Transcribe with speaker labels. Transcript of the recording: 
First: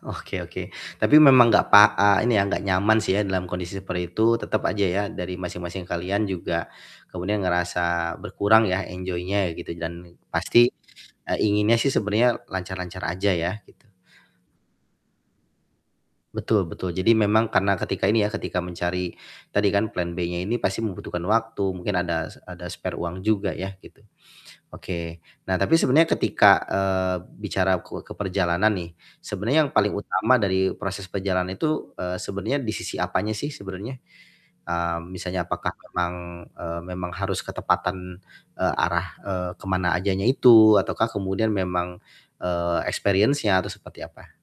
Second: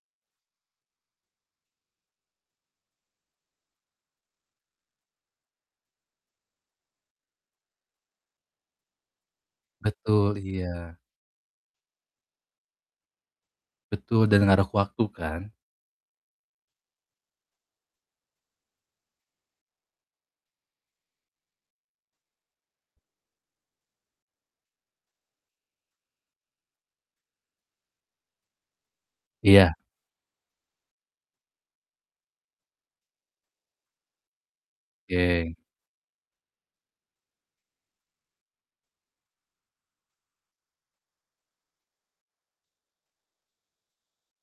Speaker 1: Oke oke. Tapi memang gak pak eee, ini ya, gak nyaman sih ya dalam kondisi seperti itu tetep aja ya dari masing-masing kalian juga kemudian ngerasa berkurang ya enjoy-nya gitu dan
Speaker 2: Betul,
Speaker 1: pasti,
Speaker 2: iya.
Speaker 1: eee, inginnya sih sebenarnya lancar-lancar aja ya gitu.
Speaker 2: Betul dan ngaruh ke waktu kan.
Speaker 1: Betul betul, jadi memang karena ketika ini ya, ketika mencari tadi kan plan B-nya ini pasti membutuhkan waktu, mungkin ada se ada spare uang juga ya gitu, oke. Nah tapi sebenarnya ketika, eee, bicara ke ke perjalanan nih, sebenarnya yang
Speaker 2: Iya.
Speaker 1: paling utama dari proses perjalanan itu, eee, sebenarnya di sisi apanya sih sebenarnya? Mmm, misalnya
Speaker 2: Oke.
Speaker 1: apakah memang, eee, memang harus ketepatan, eee, arah, eee, ke mana ajanya itu, ataukah kemudian memang, eee, experience-nya atau seperti apa?